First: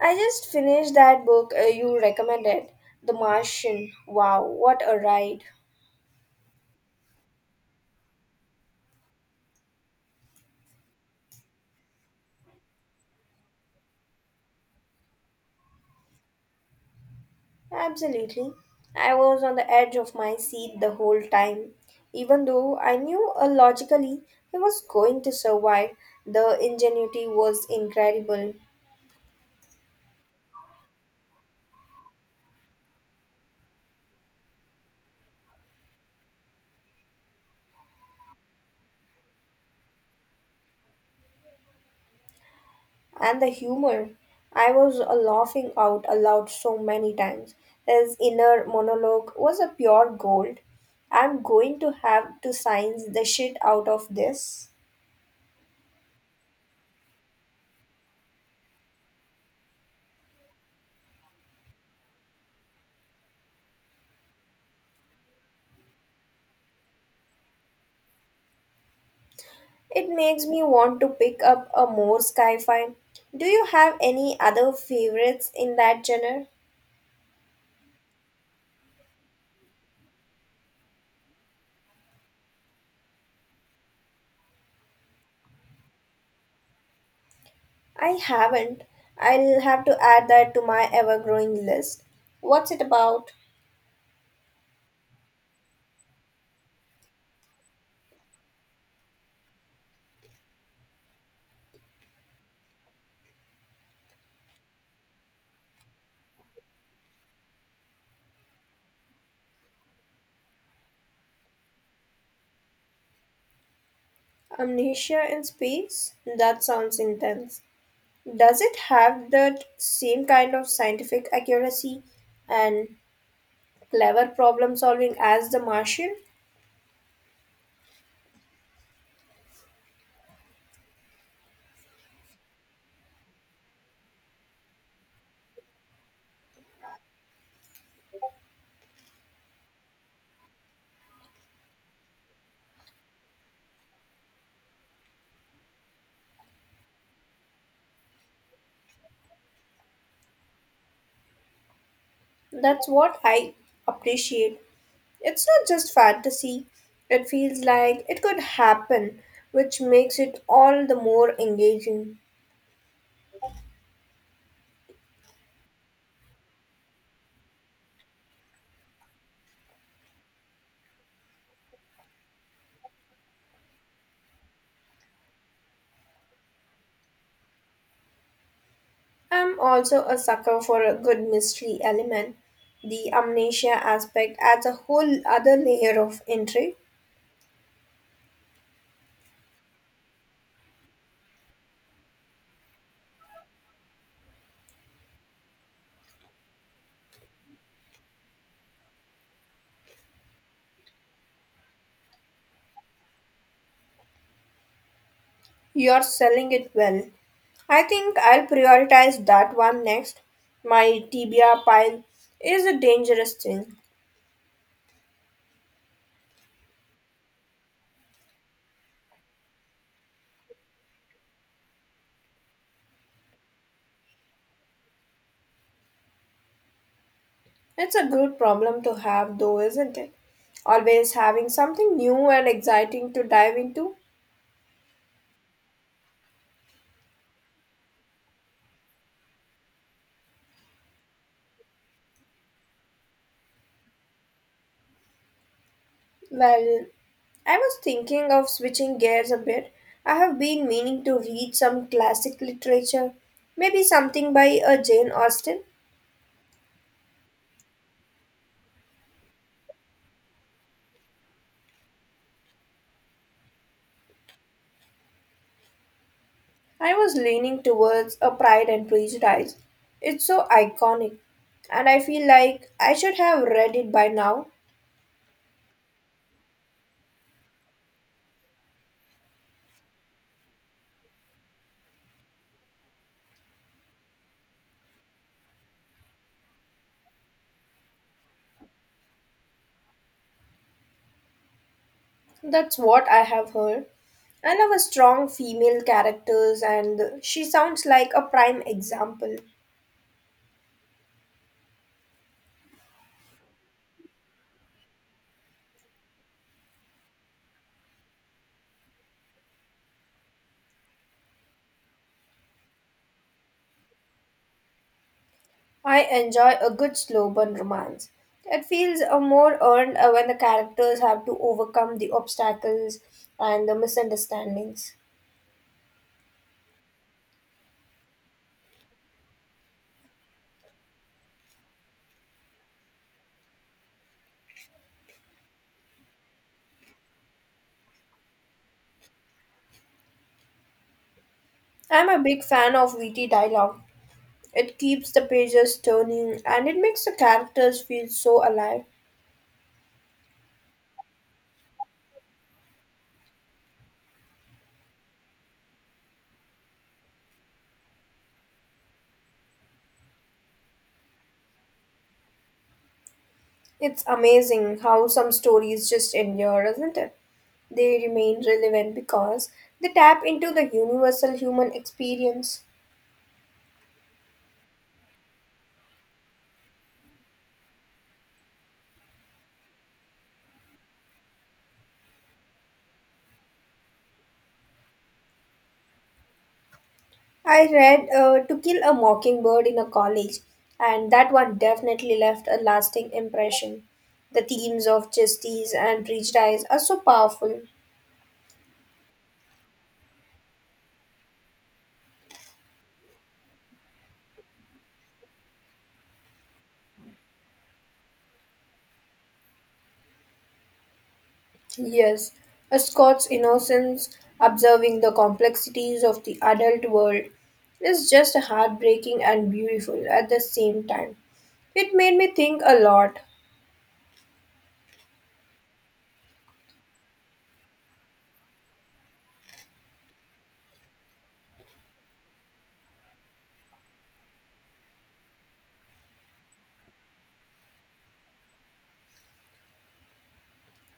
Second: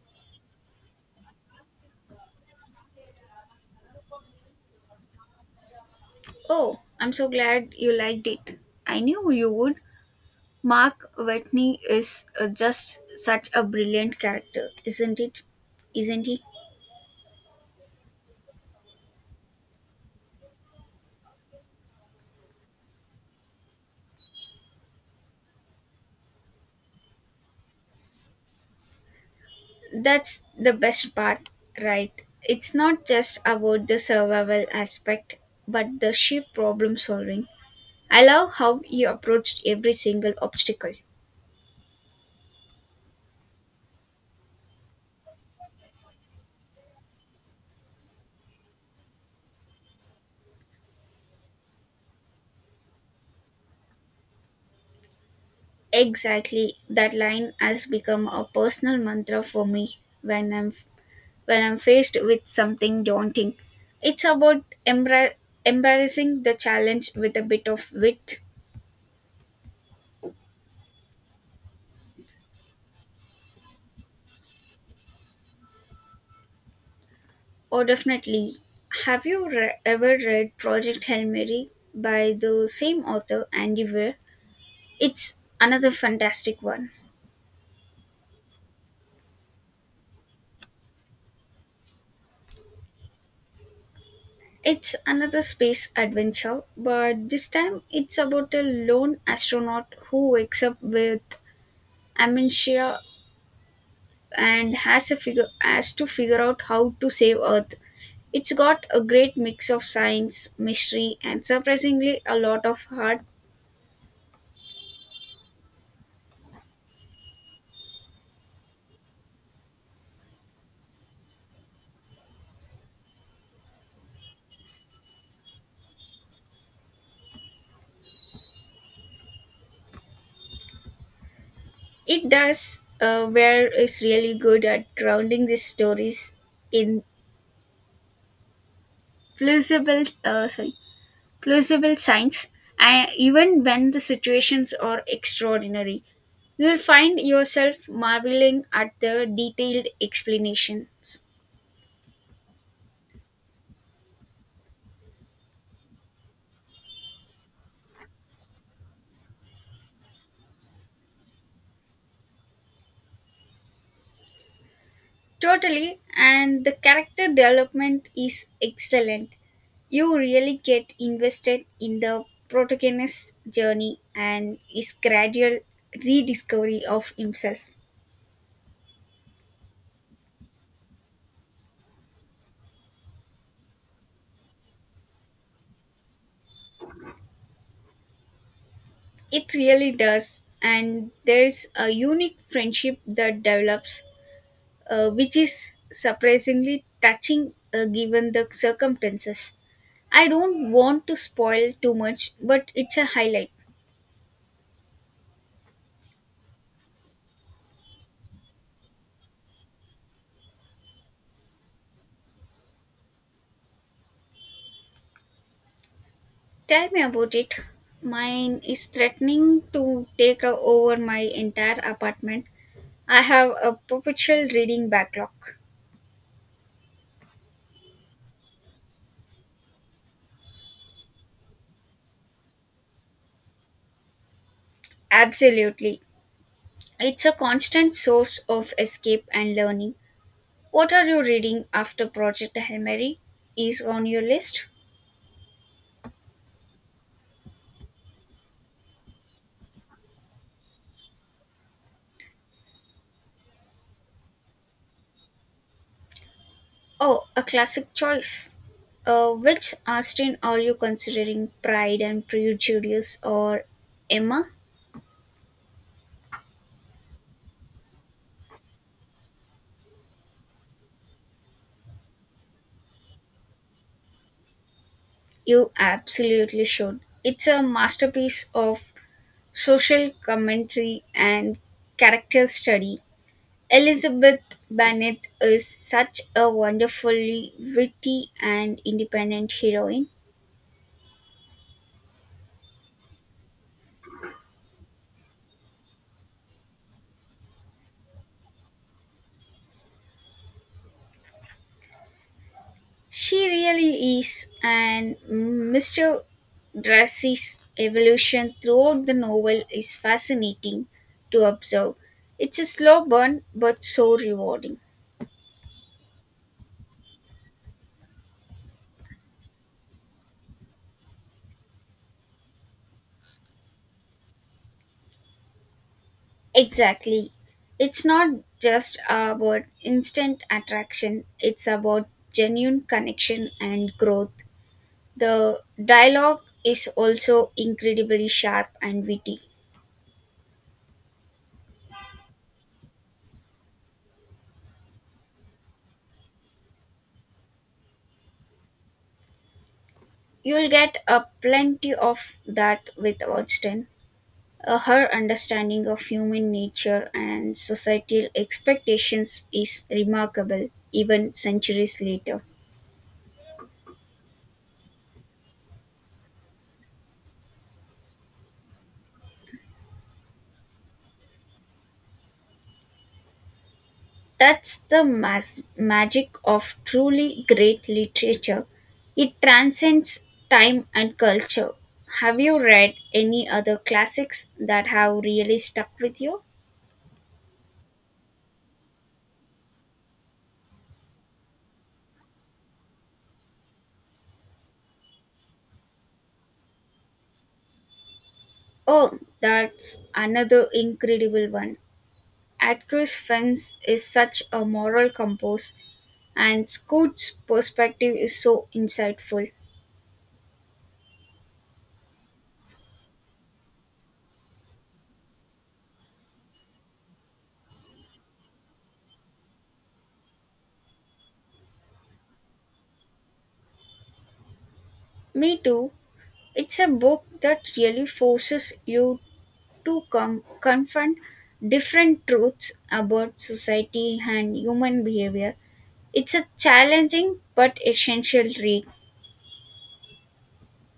I just finished that book you recommended, The Martian. Wow, what a ride! Oh, I'm so glad you liked it. I knew you would. Mark Watney is just such a brilliant character, isn't it? Isn't he? Absolutely. I was on the edge of my seat the whole time. Even though I knew logically he was going to survive, the ingenuity was incredible. That's the best part, right? It's not just about the survival aspect, but the sheer problem solving. I love how you approached every single obstacle. And the humor. I was laughing out aloud so many times. His inner monologue was a pure gold. I'm going to have to science the shit out of this. Exactly, that line has become a personal mantra for me when I'm faced with something daunting. It's about embarrassing the challenge with a bit of wit. It makes me want to pick up a more sci-fi. Do you have any other favorites in that genre? Oh, definitely. Have you ever read Project Hail Mary by the same author, Andy Weir? It's another fantastic one. I haven't. I'll have to add that to my ever-growing list. What's it about? It's another space adventure, but this time it's about a lone astronaut who wakes up with amnesia and has to figure out how to save Earth. It's got a great mix of science, mystery, and surprisingly a lot of heart. Amnesia in space? That sounds intense. Does it have that same kind of scientific accuracy and clever problem solving as The Martian? It does, where is really good at grounding the stories in plausible, plausible science, and even when the situations are extraordinary. You'll find yourself marveling at the detailed explanations. That's what I appreciate. It's not just fantasy, it feels like it could happen, which makes it all the more engaging. Totally, and the character development is excellent. You really get invested in the protagonist's journey and his gradual rediscovery of himself. I'm also a sucker for a good mystery element. The amnesia aspect adds a whole other layer of intrigue. It really does, and there's a unique friendship that develops, which is surprisingly touching given the circumstances. I don't want to spoil too much, but it's a highlight. You're selling it well. I think I'll prioritize that one next. My tibia pile is a dangerous thing. Tell me about it. Mine is threatening to take over my entire apartment. I have a perpetual reading backlog. It's a good problem to have, though, isn't it? Always having something new and exciting to dive into. Absolutely. It's a constant source of escape and learning. What are you reading after Project Hail Mary is on your list? Well, I was thinking of switching gears a bit. I have been meaning to read some classic literature, maybe something by a Jane Austen. Oh, a classic choice. Which Austin are you considering, Pride and Prejudice or Emma? I was leaning towards a Pride and Prejudice. It's so iconic, and I feel like I should have read it by now. You absolutely should. It's a masterpiece of social commentary, and character study. Elizabeth Bennet is such a wonderfully witty and independent heroine. That's what I have heard. I love a strong female characters and she sounds like a prime example. She really is, and Mr. Darcy's evolution throughout the novel is fascinating to observe. It's a slow burn but so rewarding. I enjoy a good slow burn romance. It feels more earned when the characters have to overcome the obstacles and the misunderstandings. Exactly. It's not just about instant attraction, it's about genuine connection and growth. The dialogue is also incredibly sharp and witty. I'm a big fan of witty dialogue. It keeps the pages turning and it makes the characters feel so alive. You'll get a plenty of that with Austen. Her understanding of human nature and societal expectations is remarkable even centuries later. It's amazing how some stories just endure, isn't it? They remain relevant because they tap into the universal human experience. That's the magic of truly great literature. It transcends time and culture. Have you read any other classics that have really stuck with you? I read To Kill a Mockingbird in a college, and that one definitely left a lasting impression. The themes of justice and prejudice are so powerful. Oh, that's another incredible one. Atticus Fence is such a moral compass, and Scoot's perspective is so insightful. Yes, a Scots innocence observing the complexities of the adult world is just heartbreaking and beautiful at the same time. It made me think a lot. Me too. It's a book that really forces you to confront different truths about society and human behavior. It's a challenging but essential read.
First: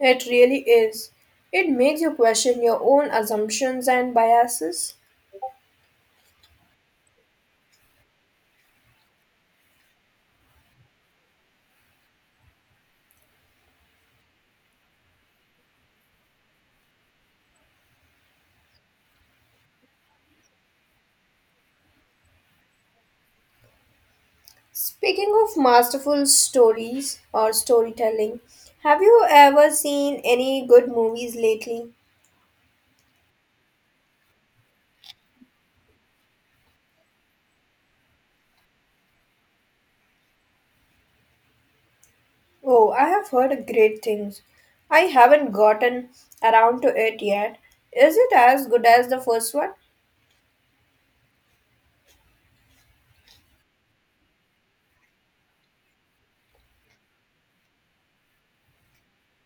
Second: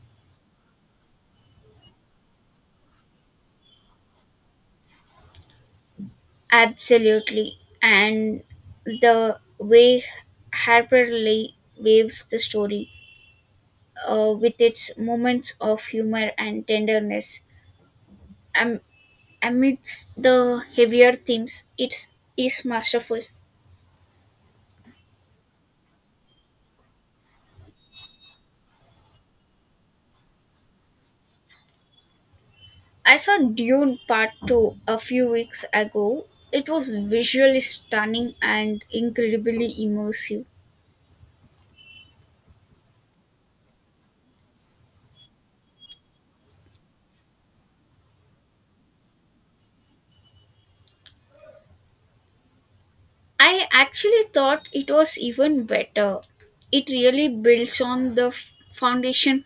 It really is. It makes you question your own assumptions and biases. Absolutely. And the way Harper Lee waves the story with its moments of humor and tenderness am- amidst the heavier themes, it is masterful. Speaking of masterful stories or storytelling, have you ever seen any good movies lately? I saw Dune Part 2 a few weeks ago. It was visually stunning and incredibly immersive. Oh, I have heard great things. I haven't gotten around to it yet. Is it as good as the first one? I actually thought it was even better. It really builds on the foundation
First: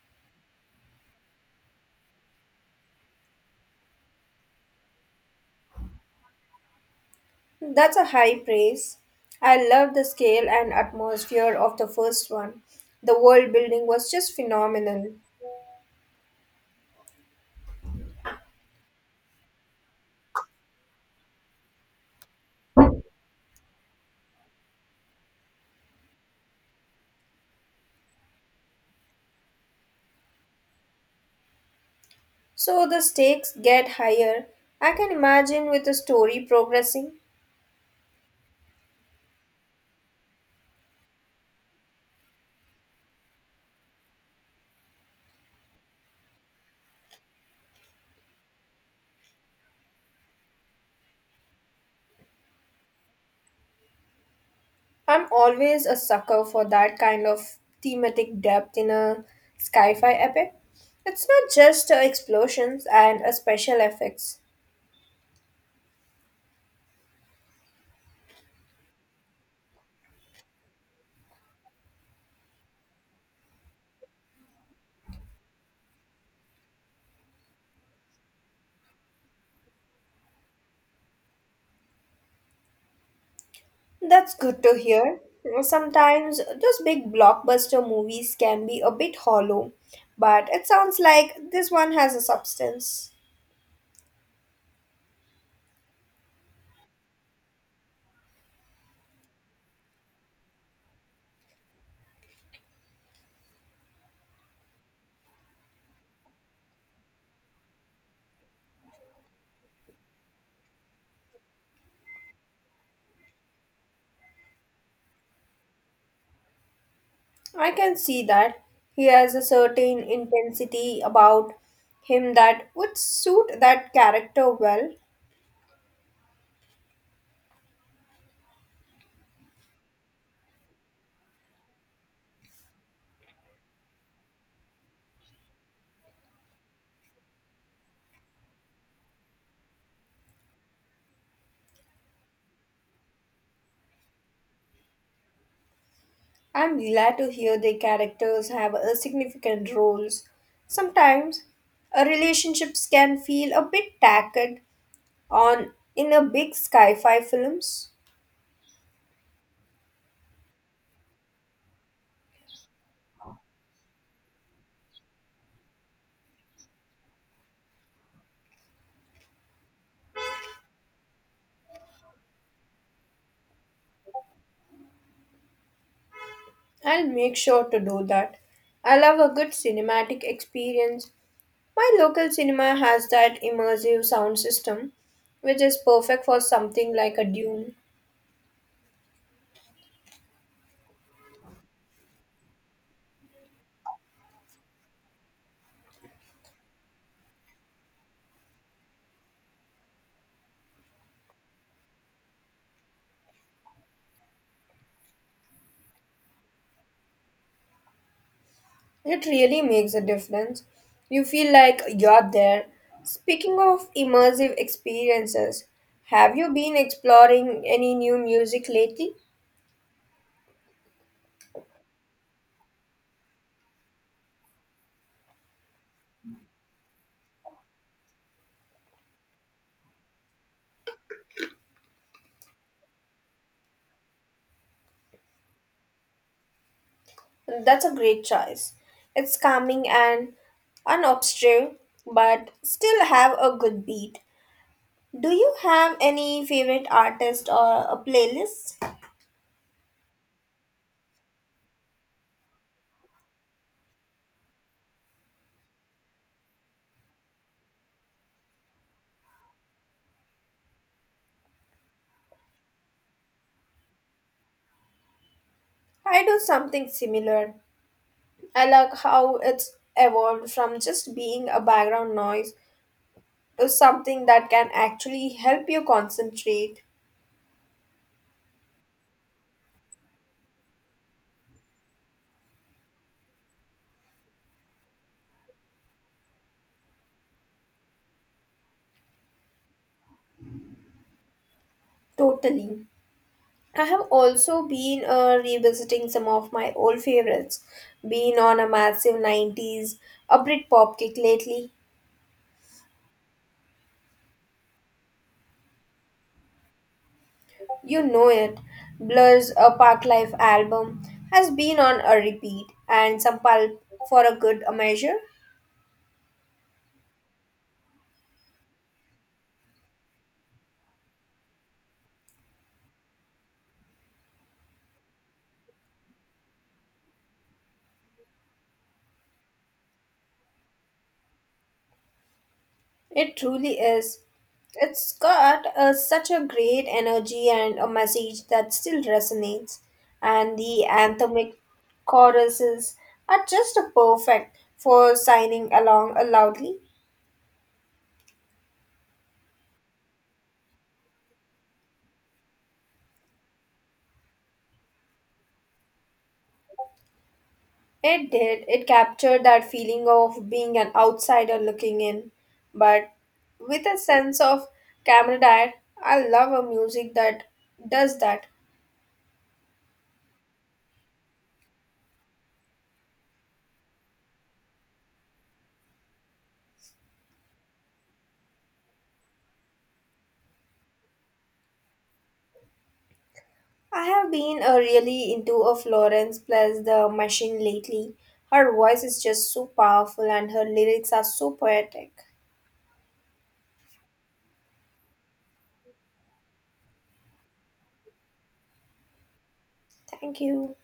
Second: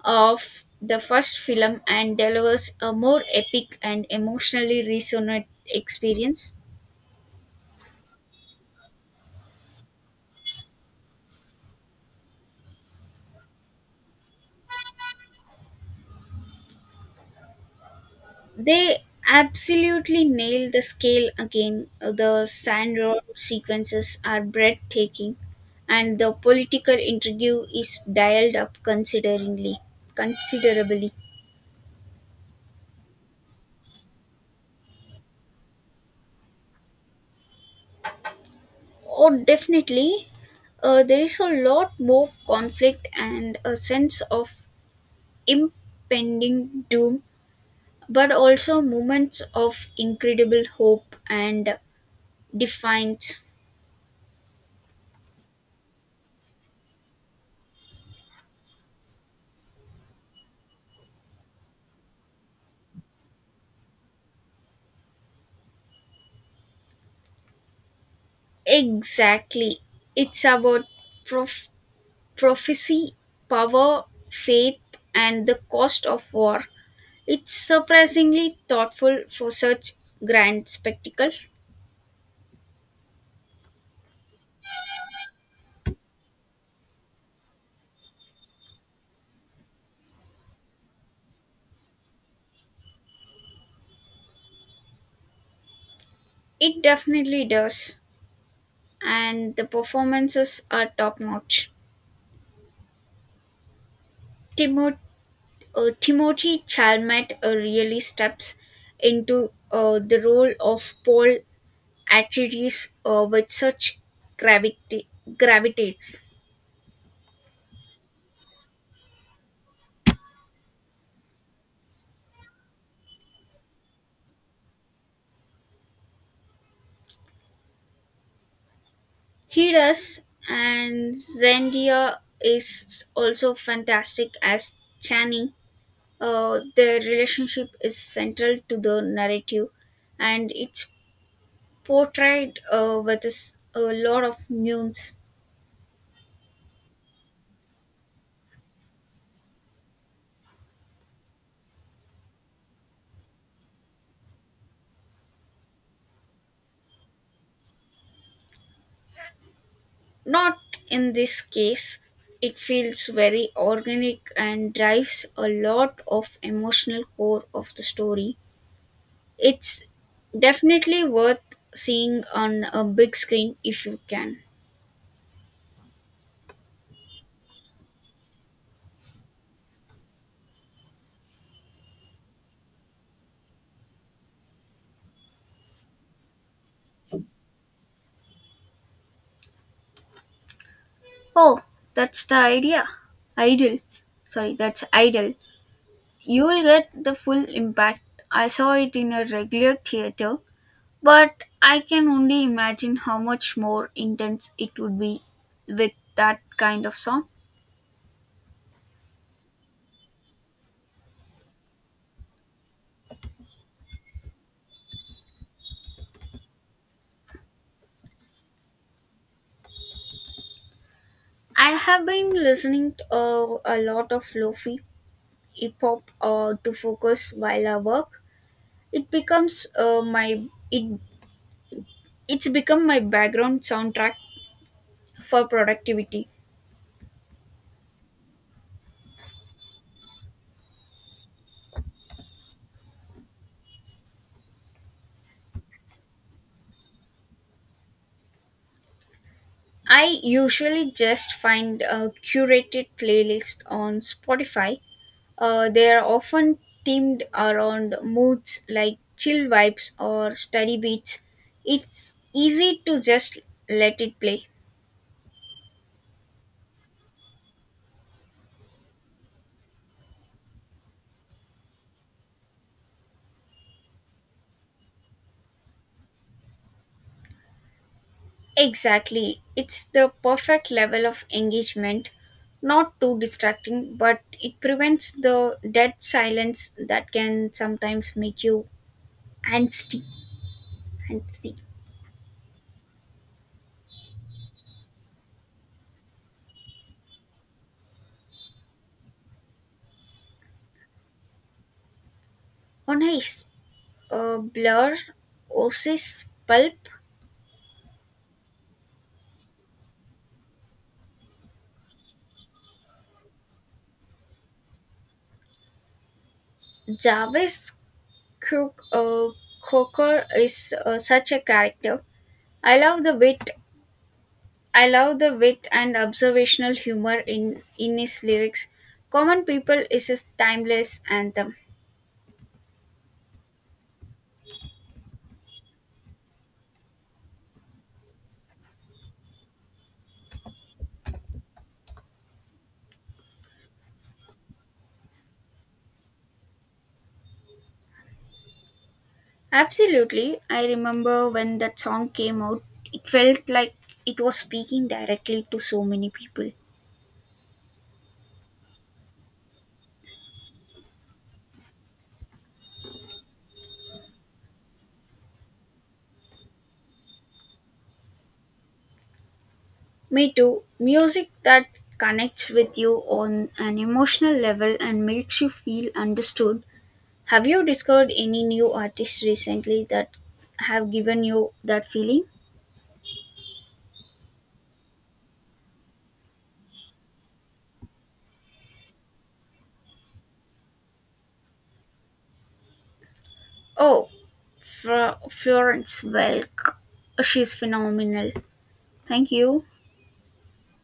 of the first film and delivers a more epic and emotionally resonant experience. That's a high praise. I love the scale and atmosphere of the first one. The world building was just phenomenal. They absolutely nail the scale again. The Sandro sequences are breathtaking, and the political intrigue is dialed up considerably. So the stakes get higher. I can imagine with the story progressing. Oh, definitely. There is a lot more conflict and a sense of impending doom, but also moments of incredible hope and defiance. I'm always a sucker for that kind of thematic depth in a sci fi epic. It's not just explosions and special effects. Exactly. It's about prof. prophecy, power, faith, and the cost of war. It's surprisingly thoughtful for such grand spectacle. That's good to hear. Sometimes those big blockbuster movies can be a bit hollow, but it sounds like this one has a substance. It definitely does, and the performances are top notch. Timot- Timothy Chalmette really steps into the role of Paul Atreides with such gravity- gravitates. I can see that. He has a certain intensity about him that would suit that character well. He does, and Zendaya is also fantastic as Channing. Their relationship is central to the narrative, and it's portrayed with a lot of nuance. I'm glad to hear their characters have a significant roles. Sometimes a relationships can feel a bit tacked on in a big sci-fi films. Not in this case. It feels very organic and drives a lot of emotional core of the story. It's definitely worth seeing on a big screen if you can. I'll make sure to do that. I love a good cinematic experience. My local cinema has that immersive sound system, which is perfect for something like a Dune. Oh, that's the idea. Ideal. Sorry, that's ideal. You will get the full impact. I saw it in a regular theater, but I can only imagine how much more intense it would be with that kind of song. It really makes a difference. You feel like you're there. Speaking of immersive experiences, have you been exploring any new music lately? I have been listening to a lot of lofi hip hop to focus while I work. It becomes uh, my it it's become my background soundtrack for productivity. That's a great choice. It's calming and unobtrusive, but still have a good beat. Do you have any favorite artist or a playlist? I usually just find a curated playlist on Spotify. They are often themed around moods like chill vibes or study beats. It's easy to just let it play. I do something similar. I like how it's evolved from just being a background noise to something that can actually help you concentrate Exactly. It's the perfect level of engagement, not too distracting, but it prevents the dead silence that can sometimes make you angsty. angsty. totally. I have also been revisiting some of my old favorites, been on a massive 90s a Britpop kick lately. Oh, nice. Blur, Oasis, Pulp, You know it. Blur's A Park Life album has been on a repeat, and some pulp for a good measure. Jarvis Cook, uh, Cocker is such a character. I love the wit. I love the wit and observational humor in his lyrics. Common People is his timeless anthem. It truly is. It's got a, such a great energy and a message that still resonates. And the anthemic choruses are just perfect for signing along loudly. Absolutely, I remember when that song came out. It felt like it was speaking directly to so many people. It did. It captured that feeling of being an outsider looking in, but with a sense of camaraderie. I love a music that does that. Me too. Music that connects with you on an emotional level and makes you feel understood. Have you discovered any new artists recently that have given you that feeling? I have been really into a Florence plus the machine lately. Her voice is just so powerful and her lyrics are so poetic. Oh, Florence Welk. She's phenomenal. Thank you. Thank you.